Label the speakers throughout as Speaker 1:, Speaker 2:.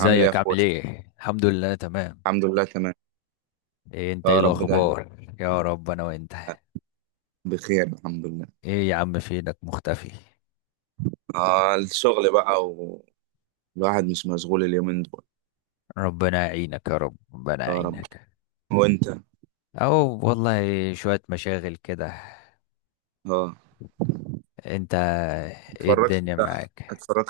Speaker 1: عامل ايه يا اخويا؟
Speaker 2: عامل ايه؟ الحمد لله، تمام.
Speaker 1: الحمد لله، تمام.
Speaker 2: ايه انت، ايه
Speaker 1: يا رب، ده
Speaker 2: الاخبار؟ يا رب، انا وانت.
Speaker 1: بخير، الحمد لله.
Speaker 2: ايه يا عم، فينك مختفي؟
Speaker 1: آه، الشغل بقى، والواحد مش مشغول اليومين دول.
Speaker 2: ربنا يعينك يا رب، ربنا
Speaker 1: يا رب،
Speaker 2: يعينك.
Speaker 1: وانت؟
Speaker 2: او والله، شوية مشاغل كده.
Speaker 1: اه،
Speaker 2: انت؟ ايه
Speaker 1: اتفرجت
Speaker 2: الدنيا معاك؟
Speaker 1: اتفرجت.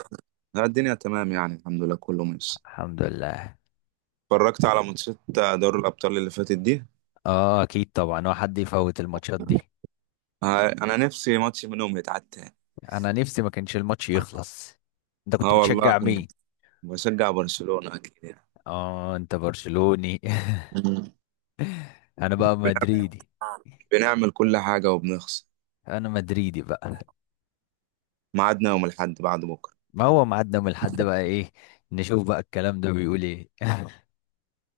Speaker 1: لا، الدنيا تمام يعني، الحمد لله كله ماشي.
Speaker 2: الحمد لله.
Speaker 1: اتفرجت على ماتشات دوري الابطال اللي فاتت دي.
Speaker 2: اه اكيد طبعا، هو حد يفوت الماتشات دي؟
Speaker 1: آه، انا نفسي ماتش منهم يتعاد تاني.
Speaker 2: انا نفسي ما كانش الماتش يخلص. انت كنت
Speaker 1: اه والله،
Speaker 2: بتشجع مين؟
Speaker 1: كنت بشجع برشلونة اكيد يعني.
Speaker 2: اه، انت برشلوني.
Speaker 1: مم.
Speaker 2: انا بقى مدريدي.
Speaker 1: بنعمل كل حاجة وبنخسر.
Speaker 2: انا مدريدي بقى.
Speaker 1: ميعادنا يوم الاحد بعد بكرة.
Speaker 2: ما هو ميعادنا من الحد، بقى ايه؟ نشوف بقى الكلام ده بيقول ايه.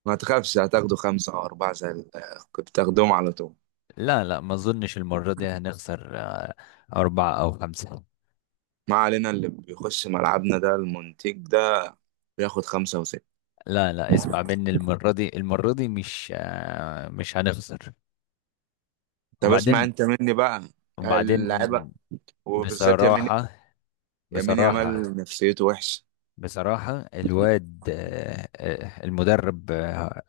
Speaker 1: ما تخافش، هتاخدوا خمسة أو أربعة زي كنت تاخدهم على طول.
Speaker 2: لا لا، ما اظنش المرة دي هنخسر. أربعة أو خمسة.
Speaker 1: ما علينا، اللي بيخش ملعبنا ده المنتج ده بياخد خمسة وستة.
Speaker 2: لا لا، اسمع مني، المرة دي مش هنخسر.
Speaker 1: طب اسمع
Speaker 2: وبعدين.
Speaker 1: انت مني بقى،
Speaker 2: وبعدين
Speaker 1: اللعيبة وبالذات يمين
Speaker 2: بصراحة،
Speaker 1: يمين
Speaker 2: بصراحة
Speaker 1: يامال نفسيته وحشة.
Speaker 2: بصراحة الواد, المدرب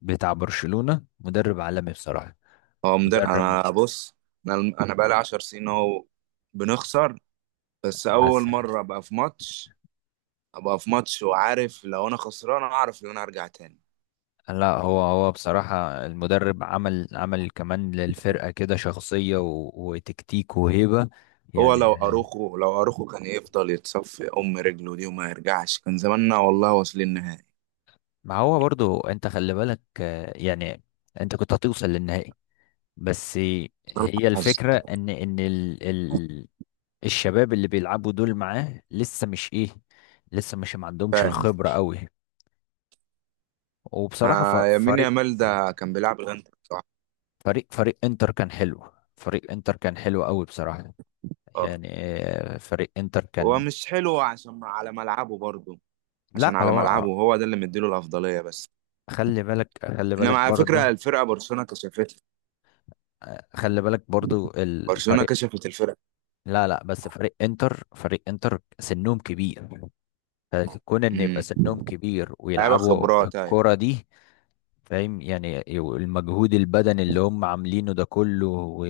Speaker 2: بتاع برشلونة مدرب عالمي بصراحة.
Speaker 1: هو مدرب،
Speaker 2: مدرب.
Speaker 1: انا بص. انا انا بقالي 10 سنين اهو، بنخسر. بس اول
Speaker 2: بس
Speaker 1: مرة ابقى في ماتش وعارف لو انا خسران اعرف ان انا ارجع تاني.
Speaker 2: لا، هو بصراحة المدرب عمل كمان للفرقة كده شخصية وتكتيك وهيبة
Speaker 1: هو لو
Speaker 2: يعني.
Speaker 1: اروخو لو اروخو كان يفضل يتصفي ام رجله دي وما يرجعش، كان زماننا والله واصلين نهائي.
Speaker 2: ما هو برضو، انت خلي بالك, يعني انت كنت هتوصل للنهائي. بس
Speaker 1: صلاح.
Speaker 2: هي
Speaker 1: حظ.
Speaker 2: الفكرة ان ال ال الشباب اللي بيلعبوا دول معاه لسه مش ايه، لسه مش ما عندهمش الخبرة قوي. وبصراحة،
Speaker 1: آه، يمين يامال ده كان بيلعب بجد كويس بصراحة.
Speaker 2: فريق انتر كان حلو. فريق انتر كان حلو قوي بصراحة.
Speaker 1: اه،
Speaker 2: يعني, فريق انتر
Speaker 1: هو
Speaker 2: كان.
Speaker 1: مش حلو عشان على ملعبه برضه. عشان
Speaker 2: لا
Speaker 1: على ملعبه
Speaker 2: هو.
Speaker 1: هو ده اللي مديله الأفضلية بس.
Speaker 2: خلي بالك، خلي
Speaker 1: انما
Speaker 2: بالك
Speaker 1: على فكرة
Speaker 2: برضه
Speaker 1: الفرقة برشلونة كشفتها،
Speaker 2: خلي بالك برضه
Speaker 1: برشلونة
Speaker 2: الفريق.
Speaker 1: كشفت الفرقة.
Speaker 2: لا لا، بس فريق انتر سنهم كبير، فكون ان يبقى
Speaker 1: امم
Speaker 2: سنهم كبير
Speaker 1: لعيبة
Speaker 2: ويلعبوا
Speaker 1: خبرات، ايوه.
Speaker 2: الكرة دي، فاهم؟ يعني المجهود البدني اللي هم عاملينه ده كله، و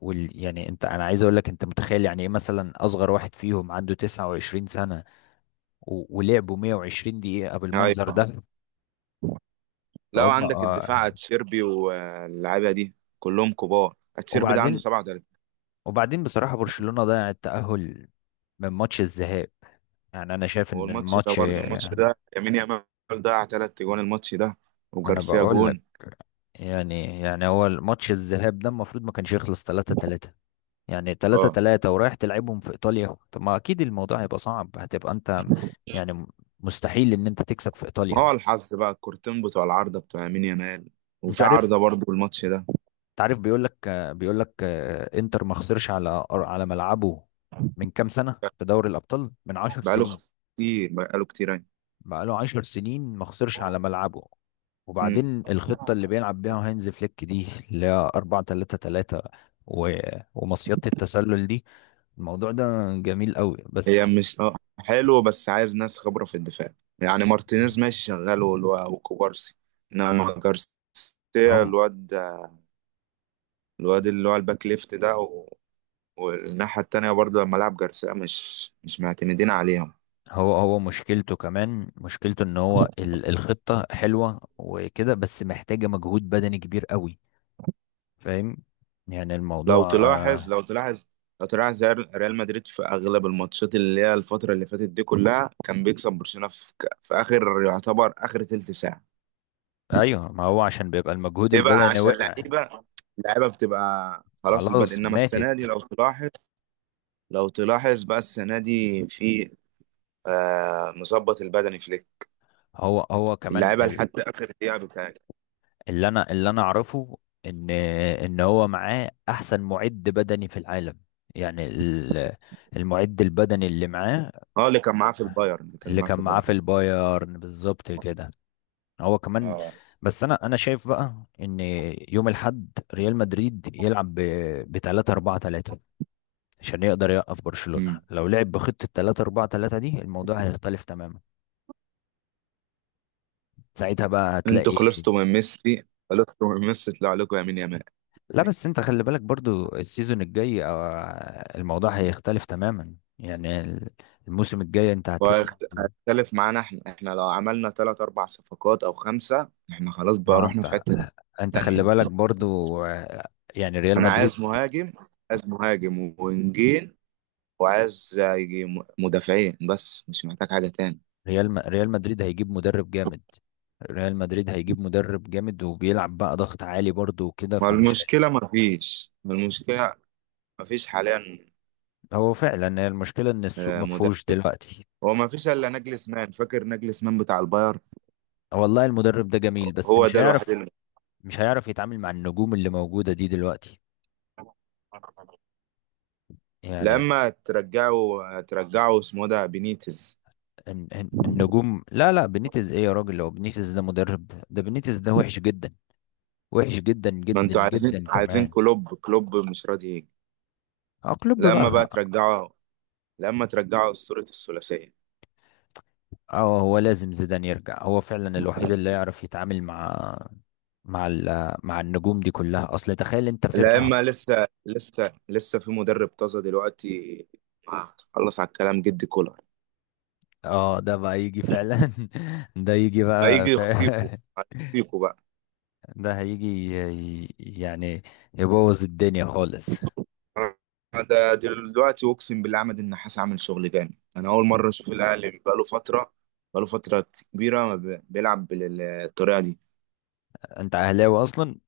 Speaker 2: وال... يعني انا عايز اقول لك، انت متخيل يعني ايه مثلا اصغر واحد فيهم عنده 29 سنة و ولعبوا 120 دقيقة بالمنظر
Speaker 1: ايوه،
Speaker 2: ده،
Speaker 1: لو
Speaker 2: فهم
Speaker 1: عندك الدفاع
Speaker 2: آه،
Speaker 1: اتشيربي واللعيبة دي كلهم كبار، اتشيربي ده عنده
Speaker 2: وبعدين.
Speaker 1: 37.
Speaker 2: بصراحة برشلونة ضيع التأهل من ماتش الذهاب. يعني انا شايف ان
Speaker 1: والماتش ده
Speaker 2: الماتش
Speaker 1: برضه، الماتش
Speaker 2: ما...
Speaker 1: ده يمين يامال ضيع ثلاث جوان الماتش ده،
Speaker 2: انا
Speaker 1: وجارسيا
Speaker 2: بقول لك،
Speaker 1: جون.
Speaker 2: يعني هو الماتش الذهاب ده المفروض ما كانش يخلص 3-3. يعني 3
Speaker 1: اه،
Speaker 2: 3 ورايح تلعبهم في ايطاليا، طب ما اكيد الموضوع هيبقى صعب، هتبقى انت يعني مستحيل ان انت تكسب في
Speaker 1: ما
Speaker 2: ايطاليا.
Speaker 1: هو الحظ بقى، الكورتين بتوع العارضة بتوع يمين يامال،
Speaker 2: انت
Speaker 1: وفي
Speaker 2: عارف
Speaker 1: عارضة برضو الماتش ده.
Speaker 2: انت عارف بيقول لك، انتر ما خسرش على ملعبه من كام سنة في دوري الابطال، من 10
Speaker 1: بقاله
Speaker 2: سنين،
Speaker 1: كتير، بقاله كتير يعني.
Speaker 2: بقاله 10 سنين ما خسرش على ملعبه.
Speaker 1: مم.
Speaker 2: وبعدين الخطة اللي بيلعب بيها هانز فليك دي اللي هي 4-3-3، و... ومصيدة التسلل دي، الموضوع ده جميل قوي
Speaker 1: هي
Speaker 2: بس.
Speaker 1: مش حلو، بس عايز ناس خبرة في الدفاع. يعني مارتينيز ماشي شغال وكوبارسي. انما جارسيا،
Speaker 2: هم
Speaker 1: الواد الواد اللي هو الباك ليفت ده، و... والناحية التانية برضو لما لعب جارسيا مش معتمدين عليهم.
Speaker 2: هو مشكلته كمان، مشكلته ان هو الخطة حلوة وكده، بس محتاجة مجهود بدني كبير قوي، فاهم؟ يعني
Speaker 1: لو
Speaker 2: الموضوع
Speaker 1: تلاحظ
Speaker 2: آه
Speaker 1: لو تلاحظ لو تلاحظ ريال مدريد في اغلب الماتشات اللي هي الفتره اللي فاتت دي كلها كان بيكسب برشلونه في اخر يعتبر اخر تلت ساعه.
Speaker 2: ايوه، ما هو عشان بيبقى المجهود
Speaker 1: ليه بقى؟
Speaker 2: البدني
Speaker 1: عشان
Speaker 2: وقع.
Speaker 1: اللعيبه بتبقى خلاص
Speaker 2: خلاص
Speaker 1: البدء. انما
Speaker 2: ماتت.
Speaker 1: السنه دي لو تلاحظ بقى السنه دي في مظبط البدني فليك،
Speaker 2: هو كمان.
Speaker 1: اللعيبه لحد اخر دقيقه بتاعتها.
Speaker 2: اللي انا اعرفه، ان هو معاه احسن معد بدني في العالم. يعني المعد البدني اللي معاه،
Speaker 1: اه، اللي كان معاه في البايرن، اللي كان
Speaker 2: اللي
Speaker 1: معاه
Speaker 2: كان
Speaker 1: في
Speaker 2: معاه في
Speaker 1: البايرن.
Speaker 2: البايرن بالظبط كده، هو كمان.
Speaker 1: اه.
Speaker 2: بس انا شايف بقى، ان يوم الاحد ريال مدريد يلعب ب 3-4-3 عشان يقدر يوقف برشلونة.
Speaker 1: امم
Speaker 2: لو لعب بخطة 3-4-3 دي، الموضوع هيختلف تماما، ساعتها بقى
Speaker 1: انتوا
Speaker 2: هتلاقي.
Speaker 1: خلصتوا من ميسي، خلصتوا من ميسي، طلع لكم يمين يمال.
Speaker 2: لا بس انت خلي بالك برضو، السيزون الجاي, الموضوع هيختلف تماما، يعني الموسم الجاي انت هتلاقي.
Speaker 1: واختلف معانا احنا، لو عملنا ثلاث اربع صفقات او خمسة احنا خلاص بقى
Speaker 2: ما
Speaker 1: رحنا في
Speaker 2: انت
Speaker 1: حتة
Speaker 2: انت
Speaker 1: تانية.
Speaker 2: خلي بالك برضو, يعني ريال
Speaker 1: انا
Speaker 2: مدريد.
Speaker 1: عايز مهاجم، عايز مهاجم وونجين، وعايز يجي مدافعين بس مش محتاج حاجة تاني.
Speaker 2: ريال مدريد هيجيب مدرب جامد. ريال مدريد هيجيب مدرب جامد، وبيلعب بقى ضغط عالي برضو وكده،
Speaker 1: والمشكلة ما فيش، المشكلة ما فيش حاليا.
Speaker 2: هو فعلا هي المشكلة ان السوق ما
Speaker 1: مدافع.
Speaker 2: فيهوش دلوقتي.
Speaker 1: هو ما فيش الا نجلسمان، فاكر نجلسمان بتاع الباير؟
Speaker 2: والله المدرب ده جميل، بس
Speaker 1: هو ده الوحيد اللي...
Speaker 2: مش هيعرف يتعامل مع النجوم اللي موجودة دي دلوقتي، يعني
Speaker 1: لما ترجعوا اسمه ده بينيتز.
Speaker 2: النجوم. لا لا، بنيتز ايه يا راجل؟ هو بنيتز ده مدرب؟ ده بنيتز ده وحش جدا، وحش جدا
Speaker 1: ما
Speaker 2: جدا
Speaker 1: انتوا عايزين
Speaker 2: جدا
Speaker 1: عايزين
Speaker 2: كمان.
Speaker 1: كلوب، كلوب مش راضي يجي.
Speaker 2: اه، كلوب بقى.
Speaker 1: لما بقى ترجعه لما ترجعه أسطورة الثلاثية.
Speaker 2: اه، هو لازم زيدان يرجع، هو فعلا الوحيد اللي يعرف يتعامل مع مع النجوم دي كلها. اصل تخيل انت فرقة.
Speaker 1: لما لسه لسه لسه في مدرب طازة دلوقتي. خلص على الكلام جدي كولر.
Speaker 2: اه، ده بقى يجي فعلا. ده يجي بقى
Speaker 1: هيجي
Speaker 2: ف...
Speaker 1: يخصيكوا، هيخصيكوا بقى.
Speaker 2: ده هيجي، يعني يبوظ الدنيا خالص.
Speaker 1: أنا ده دلوقتي أقسم بالله، عماد النحاس عامل شغل جامد. أنا أول مرة أشوف الأهلي بقاله فترة كبيرة ما بيلعب بالطريقة دي.
Speaker 2: انت اهلاوي اصلا.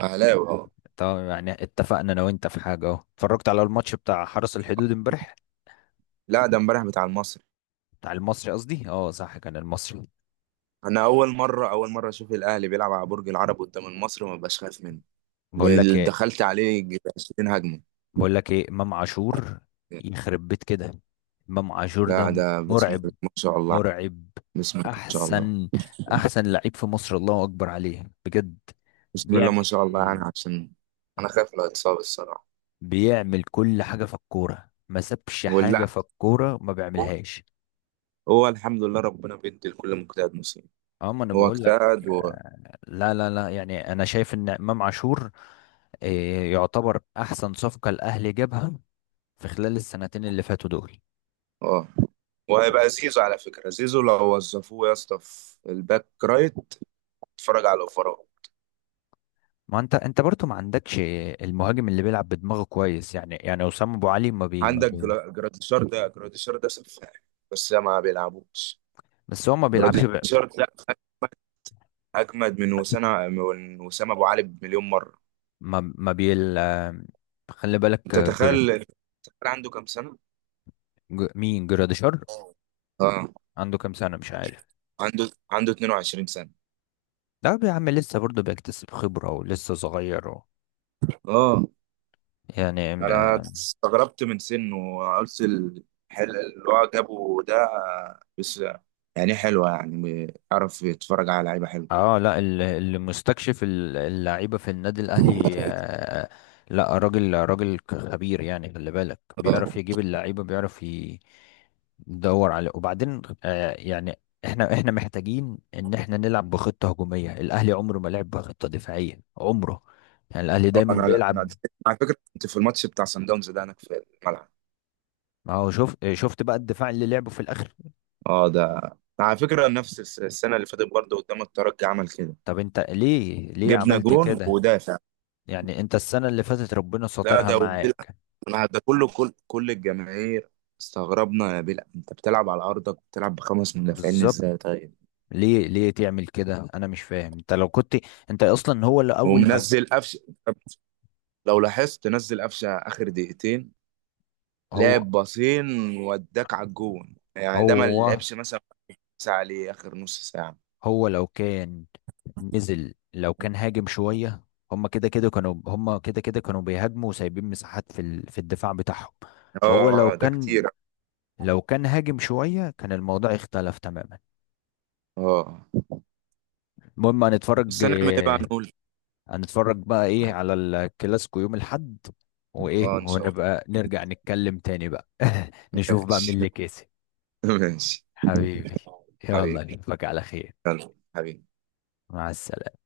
Speaker 1: أهلاوي أهو.
Speaker 2: طب يعني اتفقنا انا وانت في حاجه اهو، اتفرجت على الماتش بتاع حرس الحدود امبارح؟
Speaker 1: لا، ده امبارح بتاع المصري.
Speaker 2: بتاع المصري قصدي، اه صح كان المصري.
Speaker 1: أنا أول مرة أشوف الأهلي بيلعب على برج العرب قدام المصري وما بقاش خايف منه.
Speaker 2: بقول لك
Speaker 1: اللي
Speaker 2: ايه،
Speaker 1: دخلت عليه 20 هجمة.
Speaker 2: امام عاشور يخرب بيت كده! امام عاشور
Speaker 1: لا،
Speaker 2: ده
Speaker 1: ده بسم
Speaker 2: مرعب،
Speaker 1: الله ما شاء الله،
Speaker 2: مرعب.
Speaker 1: بسم الله ما شاء الله،
Speaker 2: احسن، لعيب في مصر، الله اكبر عليه بجد.
Speaker 1: بسم الله ما شاء الله يعني،
Speaker 2: بيعمل
Speaker 1: عشان انا خايف لو اتصاب الصراحة.
Speaker 2: بيعمل كل حاجه في الكوره، ما سابش حاجه
Speaker 1: ولا،
Speaker 2: في الكوره ما
Speaker 1: هو
Speaker 2: بيعملش.
Speaker 1: هو الحمد لله ربنا بيدي لكل مجتهد نصيب.
Speaker 2: اه ما انا
Speaker 1: هو
Speaker 2: بقول لك.
Speaker 1: اجتهد و...
Speaker 2: لا لا لا، يعني انا شايف ان امام عاشور, يعتبر احسن صفقة الاهلي جابها في خلال السنتين اللي فاتوا دول.
Speaker 1: اه، وهيبقى زيزو. على فكرة زيزو لو وظفوه يا اسطى في الباك رايت، اتفرج على الاوفرات.
Speaker 2: ما انت برضو ما عندكش المهاجم اللي بيلعب بدماغه كويس، يعني، وسام ابو علي ما بي ما
Speaker 1: عندك
Speaker 2: بي
Speaker 1: جراديشار ده، جراديشار ده سفاح، بس ما بيلعبوش.
Speaker 2: بس هو ما بيلعبش.
Speaker 1: جراديشار ده اجمد من وسام ابو علي بمليون مرة.
Speaker 2: ما ما بيل آه، خلي بالك
Speaker 1: انت
Speaker 2: آه،
Speaker 1: تخيل، عنده كام سنة؟
Speaker 2: مين جراديشار؟
Speaker 1: اه،
Speaker 2: عنده كام سنة؟ مش عارف.
Speaker 1: عنده 22 سنة.
Speaker 2: ده يا عم لسه برضه بيكتسب خبرة، ولسه صغير,
Speaker 1: اه،
Speaker 2: يعني.
Speaker 1: انا استغربت من سنه، وقلت الحل اللي هو جابه ده بس. يعني حلوة يعني، عرف يتفرج على لعيبة حلوة.
Speaker 2: اه، لا اللي مستكشف اللعيبه في النادي الاهلي, لا راجل خبير، يعني خلي بالك بيعرف
Speaker 1: اه،
Speaker 2: يجيب اللعيبه، بيعرف يدور على. وبعدين, يعني احنا محتاجين ان احنا نلعب بخطه هجوميه. الاهلي عمره ما لعب بخطه دفاعيه، عمره، يعني الاهلي
Speaker 1: اه،
Speaker 2: دايما
Speaker 1: انا
Speaker 2: بيلعب.
Speaker 1: على فكرة كنت في الماتش بتاع سان داونز ده هناك في الملعب.
Speaker 2: ما هو شوف، شفت بقى الدفاع اللي لعبه في الاخر؟
Speaker 1: اه، ده على فكرة نفس السنة اللي فاتت برضه قدام الترجي، عمل كده.
Speaker 2: طب انت ليه،
Speaker 1: جبنا
Speaker 2: عملت
Speaker 1: جون
Speaker 2: كده؟
Speaker 1: ودافع.
Speaker 2: يعني انت السنه اللي فاتت ربنا
Speaker 1: لا،
Speaker 2: سترها
Speaker 1: ده
Speaker 2: معاك
Speaker 1: انا ده كله، كل الجماهير استغربنا، يا بلا انت بتلعب على ارضك بتلعب بخمس مدافعين
Speaker 2: بالظبط.
Speaker 1: ازاي؟ طيب.
Speaker 2: ليه، تعمل كده؟ انا مش فاهم. انت لو كنت، انت اصلا هو اللي اول ما...
Speaker 1: ومنزل قفشه. لو لاحظت، نزل قفشه اخر دقيقتين،
Speaker 2: هو
Speaker 1: لعب باصين وداك على الجون يعني، ده ما
Speaker 2: هو
Speaker 1: لعبش مثلا ساعه عليه اخر نص ساعه.
Speaker 2: هو لو كان نزل، لو كان هاجم شوية. هما كده كده كانوا بيهاجموا، وسايبين مساحات في الدفاع بتاعهم. فهو لو
Speaker 1: اه، اه، ده
Speaker 2: كان،
Speaker 1: كتير.
Speaker 2: لو كان هاجم شوية كان الموضوع اختلف تماما.
Speaker 1: اه،
Speaker 2: المهم هنتفرج
Speaker 1: بس هنعمل ايه بقى
Speaker 2: آه،
Speaker 1: نقول؟
Speaker 2: هنتفرج بقى ايه على الكلاسيكو يوم الحد،
Speaker 1: اه،
Speaker 2: وايه
Speaker 1: ان شاء الله.
Speaker 2: ونبقى نرجع نتكلم تاني بقى. نشوف بقى
Speaker 1: ماشي.
Speaker 2: مين اللي كسب.
Speaker 1: ماشي،
Speaker 2: حبيبي، يلا
Speaker 1: حبيبي.
Speaker 2: نشوفك على خير.
Speaker 1: يلا حبيبي.
Speaker 2: مع السلامة.